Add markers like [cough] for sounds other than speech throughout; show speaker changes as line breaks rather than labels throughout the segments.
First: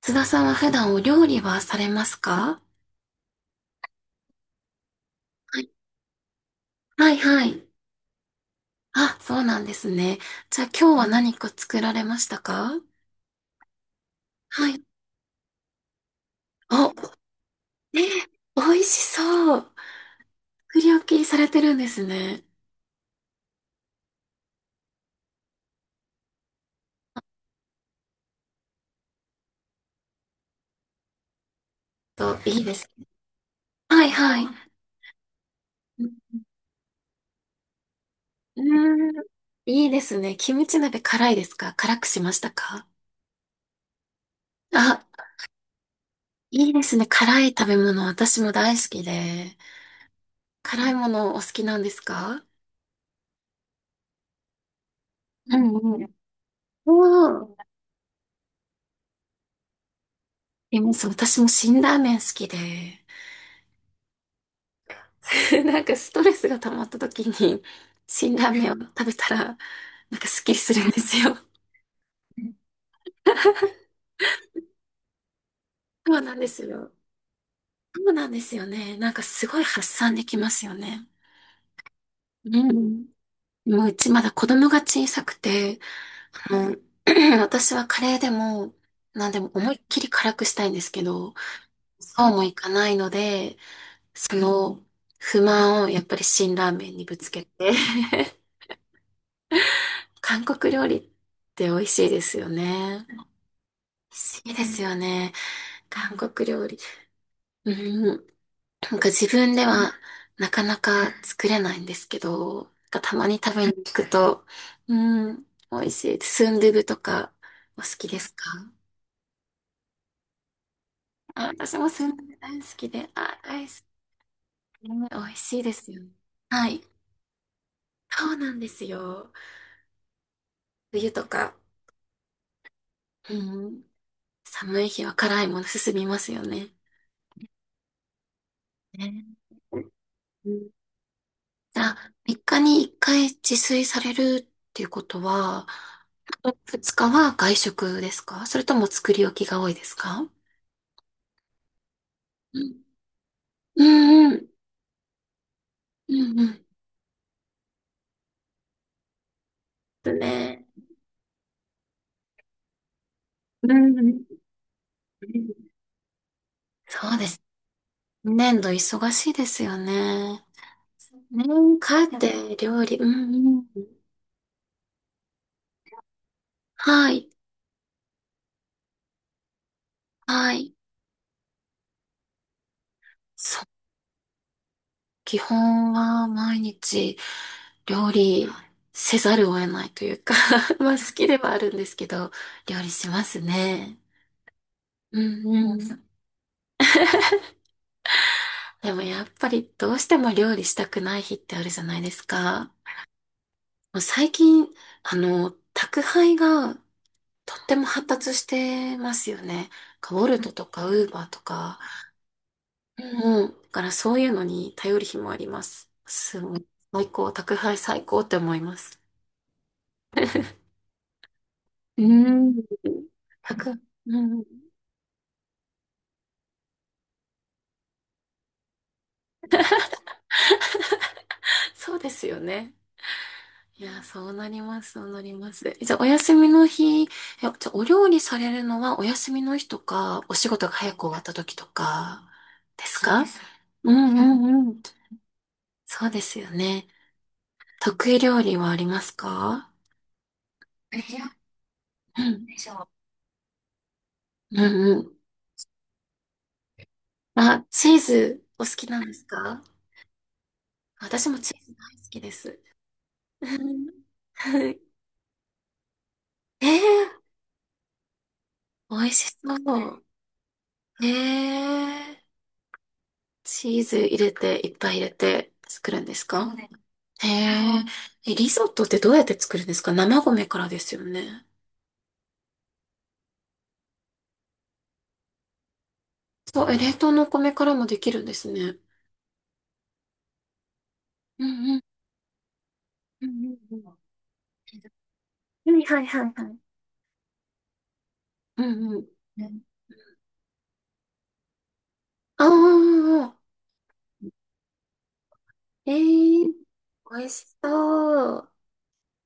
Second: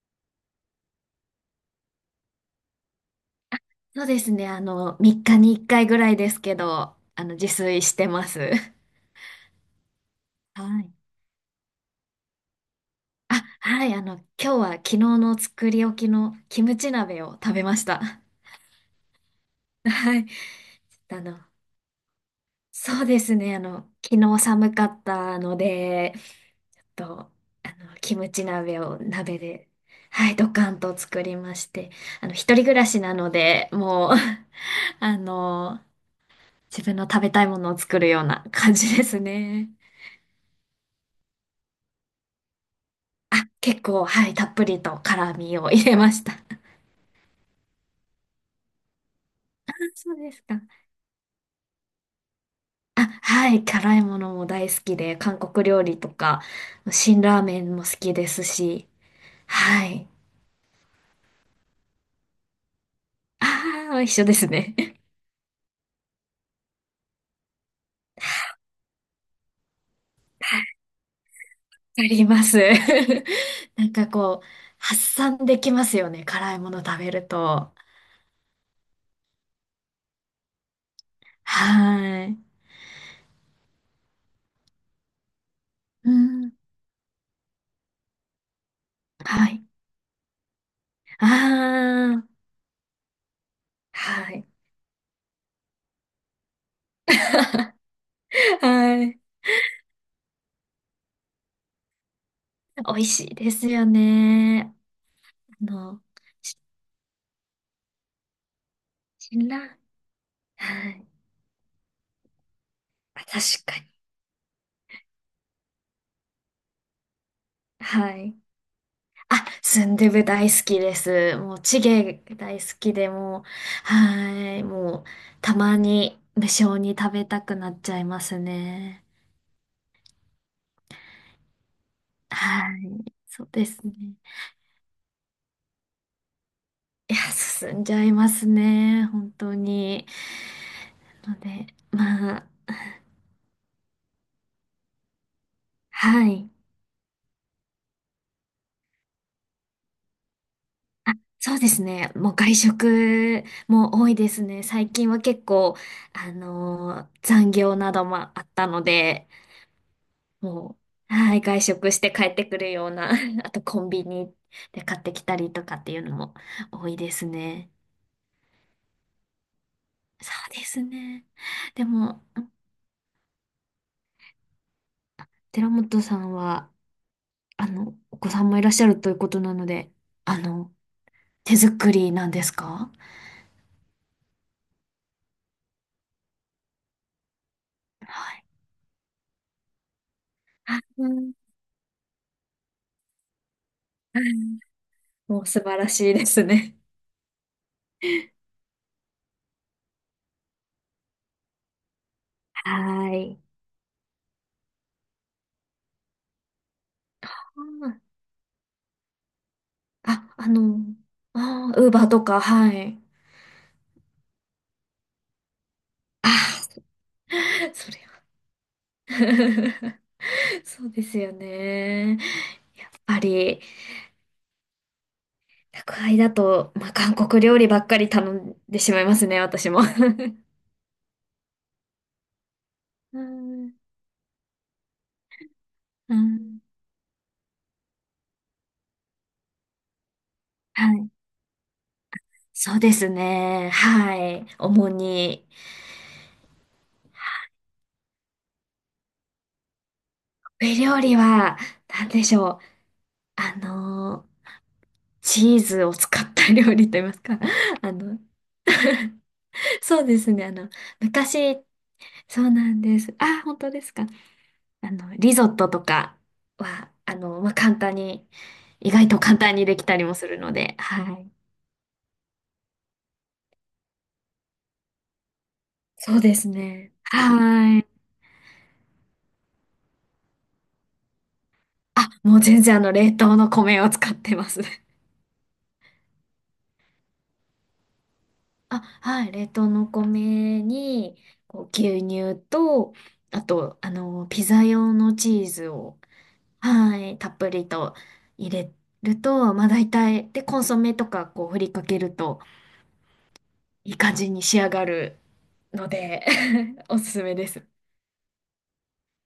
津田さんは普段お料理はされますか？
そうですね。3日に
は
1
い、
回ぐらいですけど、
はい、は
自
い。
炊してます。
あ、そうなんですね。
[laughs]
じゃあ
はい。
今日は何か作られましたか？
[laughs] あ、はい。今日
は
は
い。
昨日の作り置きのキムチ
お、
鍋を食べまし
えー、
た。[laughs]
美味しそう。
はい。
作
[laughs]
り置
あ
きさ
の、
れてるんですね。
そうですね。昨日寒かったので、と、キムチ鍋を鍋で、はい、ドカンと作りまして、
と、
一
い
人
い
暮
で
ら
す。
しなので、
は
も
い、
う
はい。
[laughs] あの、
う
自分の食べたいものを作るような
ー
感じです
ん、
ね。
いいですね。キムチ鍋辛いですか？辛くしましたか？
あ、結構、はい、たっぷりと
あ、
辛味を入れました。[laughs] あ、
いいですね。辛い食べ物、私も大好きで。
そうですか。
辛いものお好きなんですか？
あ、はい、辛いものも大好きで、韓
う
国料
ん
理
う
と
ん。
か、辛ラー
お
メ
ー
ンも好きですし、はい。
います。私も辛ラーメン好きで、
ああ、一緒ですね。[laughs]
[laughs] なんかストレスが溜まった時に、辛ラーメンを食べたら、なんかスッキリするんですよ。
あり
う
ま
ん
す。[laughs] なんかこう、発散できますよ
そう
ね、
なんで
辛い
す
もの
よ。
食べると。
そうなんですよね。なんかすごい発散できますよね。
はい。
うん。もううちまだ子供が小さくて、
うん、
あの [clears throat]、私はカレーでも、なんで
は
も
い。
思いいっきり辛くしたいんですけ
あ
ど、そうもいかないので、
あ、は
そ
い。
の不満をやっぱり辛ラーメンにぶつけて
[laughs]
[laughs]
はい。
韓国料理って美味しいですよ
美
ね。
味
美
しいですよ
味しいで
ね。
すよね。
あの、
韓国
し
料理。うん。なんか自
辛
分
ラ
で
ー
はなかな
は
か
い。
作れないんですけど、なんかた
あ、
まに食
確
べに
かに。
行くと、うん、美味しいです。スンドゥブとかお好き
は
です
い。
か？
あ、スンドゥブ大好きです。
あ、
もう、
私
チ
もス
ゲ
ンドゥブ大
大好
好き
きで
で、あ、
もう、
大好き。
はい。
う
もう、
ん美味
た
しいで
ま
すよね。
に無
は
性
い。
に食べたくなっちゃいま
そう
す
なんです
ね。
よ。冬とか、
はい。
う
そうで
ん、
すね。
寒い日は辛いもの進みますよね。
いや、進んじゃいますね。本
ね
当に。
うん
ので、
あ、3
まあ、
日に1回自炊されるっていうことは、
はい。
2日は外食ですか？それとも作り置きが多いですか？
あ、そうですね。もう外
うん
食
う
も多いで
んう
す
ん。
ね。最近は結構、
うんうん。
残業などもあったので、
ですね。
もう、はい、外食して帰ってくるような、[laughs] あと
う
コン
んう
ビニ
ん。
で買ってきたりとかっていうのも多いで
そう
す
です。
ね。
年度忙しいですよ
そ
ね。
うですね。
ね、
で
家
も、
庭料理。うんうん。
寺本さんは、
はい。
お子さんもいらっしゃるということなので、あ
は
の、
い。
手作りなんですか？
基本は毎日料
はい。
理せざるを得ないというか [laughs]
あ、
まあ
う
好き
ん。
ではあるんですけど、料理しますね。
はい。
う
も
ん
う素
う
晴
ん。
らしいですね。
[laughs] でもやっぱりどうしても料理したくない日ってあるじゃないですか。
はい。
もう最近、宅配がとっても発達してますよね。ウォ
あ、
ルトとかウーバーと
あ
か。
ー、ウーバーとか、はい。
うんうだからそういうのに頼る日もあります。すごい
あ
最高、宅
ー、
配
それ
最高って思います。
は。[laughs] そうですよ
うー
ね。
ん。1
ぱり、
うん。
宅配だと、まあ、韓国料理ばっかり頼んでしまいますね、私も。[laughs]
そうですよね。
うん、
いや、そうなります、そうなります。じゃあ、お
う
休み
ん、
の日、じゃあ、お料理されるのはお休みの日とか、お仕事が
は
早く
い。
終わった時とか、
そう
で
で
す
す
か？そうかです。
ね。
う
は
んう
い。
んうん。
主に。
そうですよね。得意料理はありますか？
ウェイ
い
料理
や、
は、なんで
う
し
ん。
ょ
で
う。
しょ
あの、
ううんうん。
チーズを使った料理と言いますか。
あ、
[laughs] あ
チー
の、
ズお好きなんですか？
そうですね。
私もチ
昔、
ーズ大好きで
そう
す。
なんです。あ、
う
本当で
ん
すか。
[laughs]
リゾットとか
え
は、
ー、
まあ、簡単に、意
美
外
味
と
し
簡単
そ
にできた
う。
りもするので、は
へ
い。
え、チーズ入れて、いっぱい入れて作るんで
そう
す
で
か？そ
す
うかで
ね。
す。へ
は
え、
い。
リゾットってどうやって作るんですか？生米からですよね。
あ、もう全然あの冷凍の米を使ってます。[laughs]
そう、冷凍のお米からもできるんですね。
あ、はい。冷凍の米に、
う
こう、
んうん。
牛乳と、
う
あ
ん
と、ピザ用のチーズ
うん。はい
を、
はいはいはい。
はい、たっぷりと入
う
れ
んうん。
る
う
と、
ん
まあ大体、で、コンソメとか、こう、振りかけると、
ああ、
いい感じに仕上がるの
え
で
ー、
[laughs] おすす
美味
めで
し
す。
そう。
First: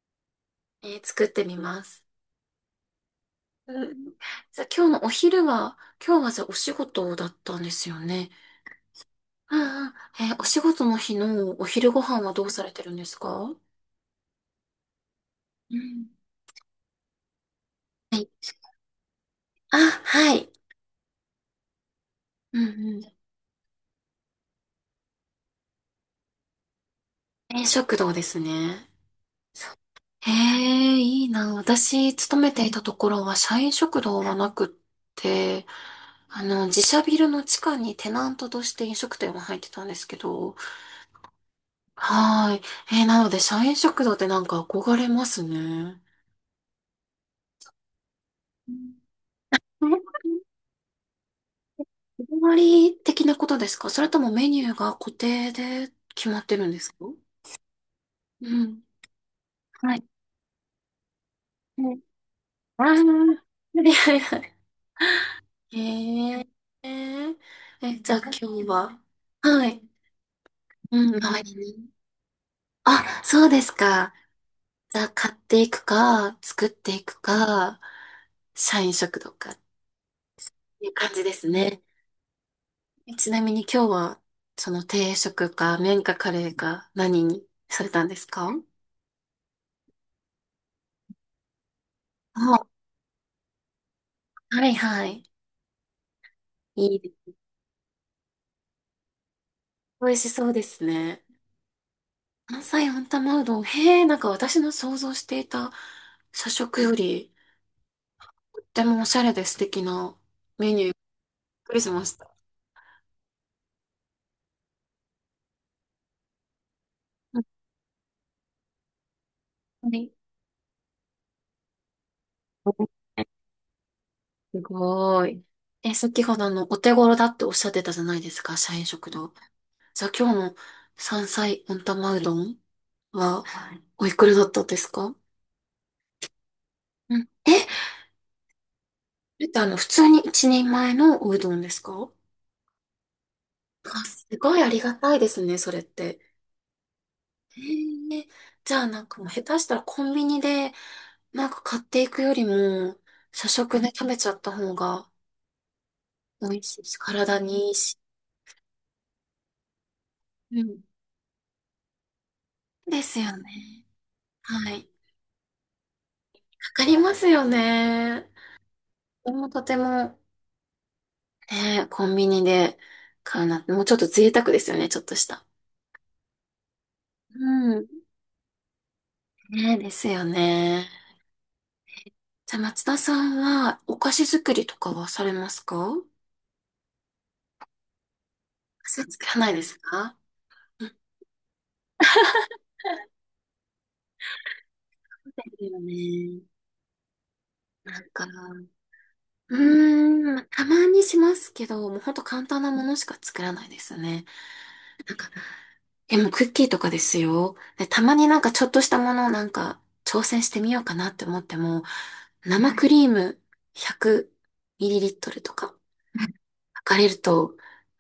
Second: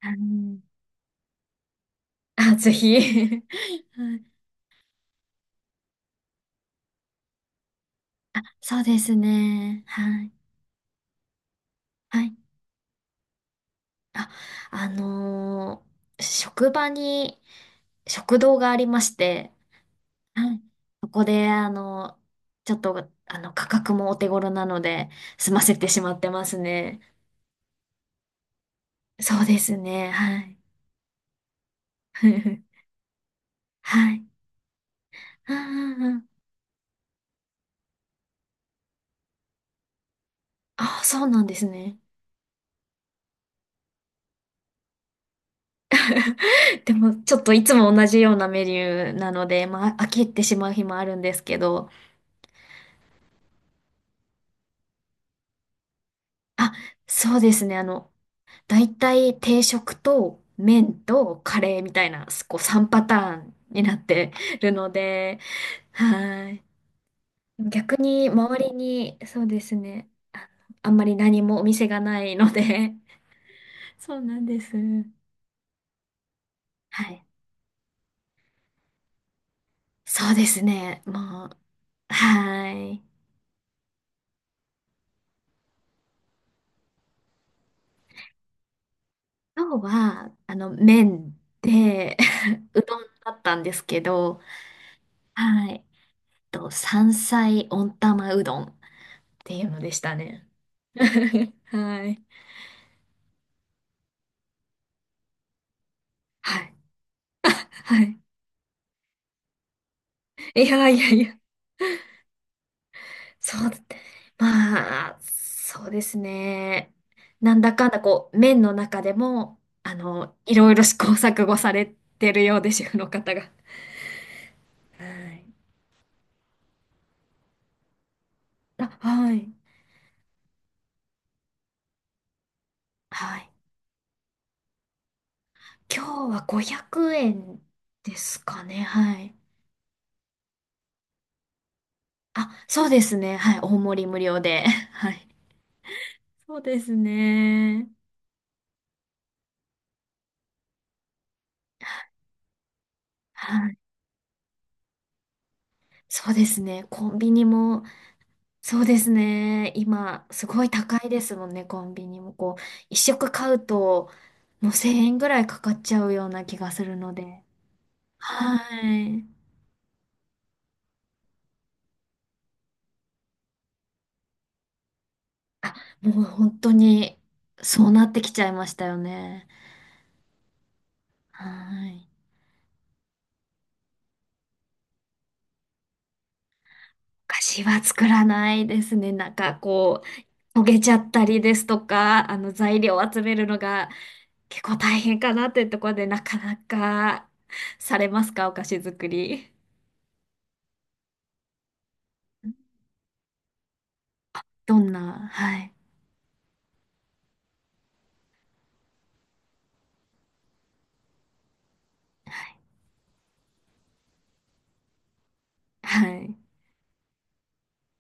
はい。
作ってみます。
あ、ぜひ。 [laughs]
うん。
はい。
じゃあ今日のお昼は、今日はじゃあお仕事だったんですよね。
あ、そうですね。
ああ、
はい。
お仕事の日のお昼ご飯
は
は
い。
どうされてるんですか？
あ、あ
う
のー
ん
職場に
はい
食堂がありまして、
あ、はい。
はい。そこで、
うん
ちょっ
う
と、
ん。
価格もお手頃なので、済ませてしまってますね。
食堂ですね。
そうで
そう
すね、
へ
はい。
え、いいな。私、勤めていた
[laughs]
ところは社員食
は
堂
い。
はなくっ
う
て、
んうんうん。
自社ビルの地下にテナントとして飲食店が入ってたんですけど、
あ、そうなんですね。
はーい。なので、社員食堂ってなんか憧れますね。
でも、ちょっといつも同じようなメ
う
ニ
ん
ューなので、まあ、飽きてしまう日もあるんですけど、
日替わり的なことですか？それともメニューが固定で決まってるん
あ、
ですか？
そうですね、
うん。
大体定食
はい。
と麺とカレーみ
はい
たいな、こう
ああ、
3
は
パターンに
い
なっ
はい
て
はい。
るので、
ええ。
はい。
えー、
逆
じゃあ今
に周
日
り
は。
に、そうで
は
す
い。
ね。あ、あんま
う
り
ん、は
何もお店
い。
がないので、
あ、そうです
[laughs]
か。
そうなんです。
じゃあ買っていくか、作って
は
いく
い。
か、社員食堂かっ
そうです
ていう
ね。
感じで
も
す
う、
ね。
はい。
ちなみに今日は、その定食か、麺かカレーか、何にされたんですか？
今日は、麺で、
あ、
[laughs] うどんだったんですけど、
はいはい。
はい。と、
いいで
山
すね
菜温玉うどんっていうのでし
美
た
味しそ
ね。
うです
[laughs]
ね。
はい。
関西温玉うどん。へえ、なんか私の想像していた社
はい。
食より、
はい。[laughs]
とってもおしゃれで素敵な
い
メニュー、
や
びっ
いやいや、
くりしました。
そうだって。まあ、そうですね。
本
なんだかんだこう、面の中でも、
当に
いろいろ試行錯誤されてるようで、主婦の方が。
す
は
ごい。
い。
先ほどお手頃だっておっしゃってたじゃないですか、社員
あ、
食堂。
はい。
じゃあ今日の山菜温玉うどん
は
は、
い。
おいくらだったんですか？
今日は500
うん。
円
こ
ですかね。はい。
れって普通に一人前のおうどんですか？
あ、そうですね。はい。大
あ、
盛り無
す
料
ごい
で。
あり
[laughs]
が
は
たい
い。
ですね、それって。
そうですね。
へえじゃあなんかもう下手したらコンビニでなんか買っていくよりも社
はい。
食で食べちゃった方が
そうで
美
す
味しい
ね。
し、
コンビ
体
ニ
にいい
も、
し。
そうですね。今、す
う
ごい
ん。
高いですもんね、コンビニも。こう、一
です
食
よ
買う
ね。
と、も
は
う
い。
1000円ぐらいかかっちゃうような気が
か
す
か
る
り
の
ます
で。
よね。
はい。
でもとても、ね、コンビニで買うなんて、もうちょっと贅沢ですよね、ちょっとした。
あ、もう本当に、
うん。
そうなってきちゃいましたよね。
ね、ですよね。
はい。
じゃあ松田さんはお菓子作りとかはされますか？お
お菓子は作らないで
菓
す
子
ね。
作
なん
らない
か
です
こ
か？
う、焦げちゃったりですとか、材料を集めるのが結構大変
で
かなってい
す
うと
よ
ころで、なか
ね。
なかさ
な
れ
ん
ま
か
すか、お菓子作り？
うーん、まあたまにしますけど、もうほんと簡単なものしか作らないですね。
どん
なん
な、
か、
はい。
でもクッキーとかですよ。で、たまになんかちょっとしたものをなんか挑戦してみようかなって思っても、
はい
生クリーム 100 mL とか
はい。
測れると、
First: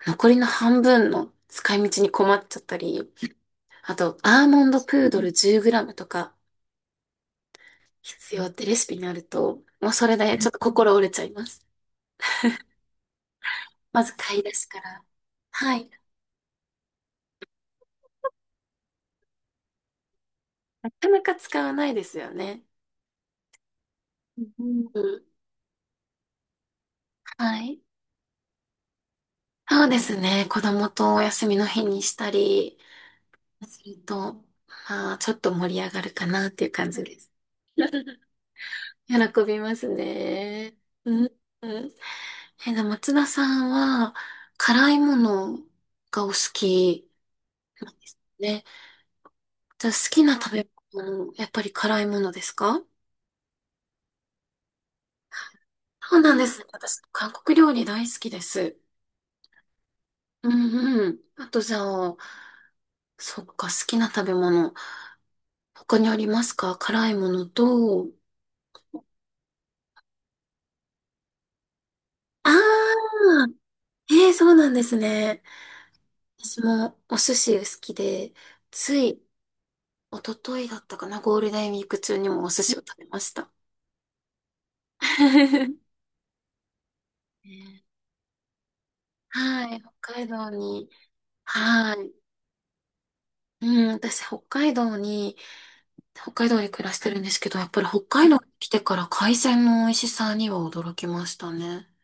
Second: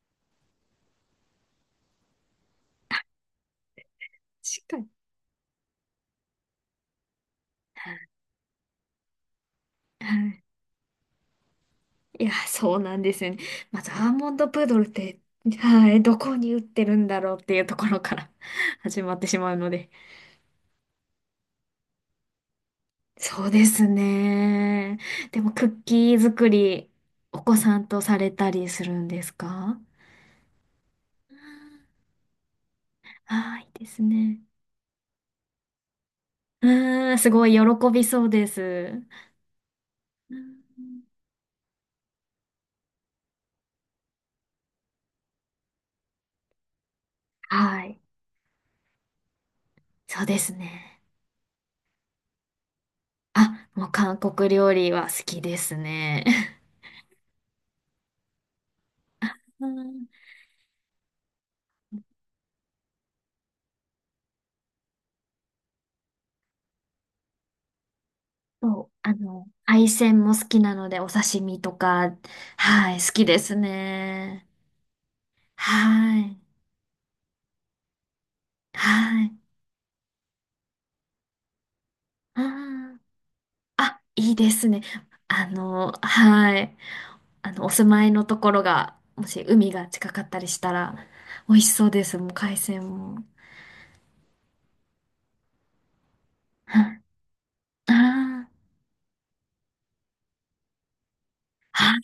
残りの半分の使い道に困っちゃったり、あと、アーモ
確
ン
か
ド
に。
プードル 10 g とか
は
必要ってレシピになると、もうそれで
い。
ちょっと心折れちゃいます。
いや、そうなんですよね。まず、ア
ま
ー
ず
モン
買い
ド
出
プ
し
ード
か
ルっ
ら。
て、
はい。
はい、どこに売ってるんだろうっていうところから [laughs] 始まってしまうので。
なかなか使わないですよね。
そうです
うん、
ね。
うん。
でも、クッキー作り、お
は
子さ
い。
んとされたりするんですか？
そうですね。子供とお休みの日にしたり
ああー、い
す
いで
る
す
と、
ね。
まあ、ちょっと盛り上がるかなっていう感じ
う
で
ん、
す。
すごい喜びそうです。
喜びます
う
ね。
ん。
うん。うん。でも松田さんは、辛いものがお好き
は
なん
い。
ですね。じゃあ、好き
そう
な
で
食
す
べ
ね。
物やっぱり辛いものですか？
あ、もう韓国料理は好きです
そう
ね。
なんですね私、韓国料理大好きです。
[laughs] うん。
うんうん。あと、じゃあ、そっか、好きな食べ物。他にありますか？辛いものと。
そう、海鮮も好きなので、お刺身とか、
あ
はい、好きで
あ、
す
ええそ
ね。
うなんですね。
はい、
私もお寿司好きで、つい
はい。
一昨日だったかな、ゴールデンウィーク中にもお寿司を食
あー、
べました。
あ、いいですね。
[laughs]
はい。お
ね
住まいのところが、もし海
はい、
が
北
近か
海
ったり
道
した
に、
ら、美味しそう
は
で
い。
す、もう海鮮も。
うん、私、北海道に暮
は
らし
い。
てるんですけど、やっぱり北海道に
あ
来
ー、
てから海鮮の美味しさには驚きましたね。
あ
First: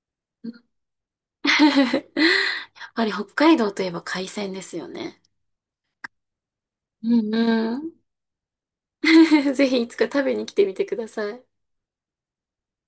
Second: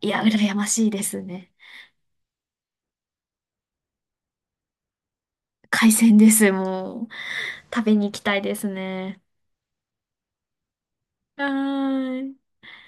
ー、いや、羨ましいです
[laughs]
ね。
やっぱり北海道といえば海鮮ですよね。
海鮮です、も
う
う。
ん
食べ
う
に行きたいですね。
ん。[laughs] ぜひいつか食べに来てみてください。
はーい。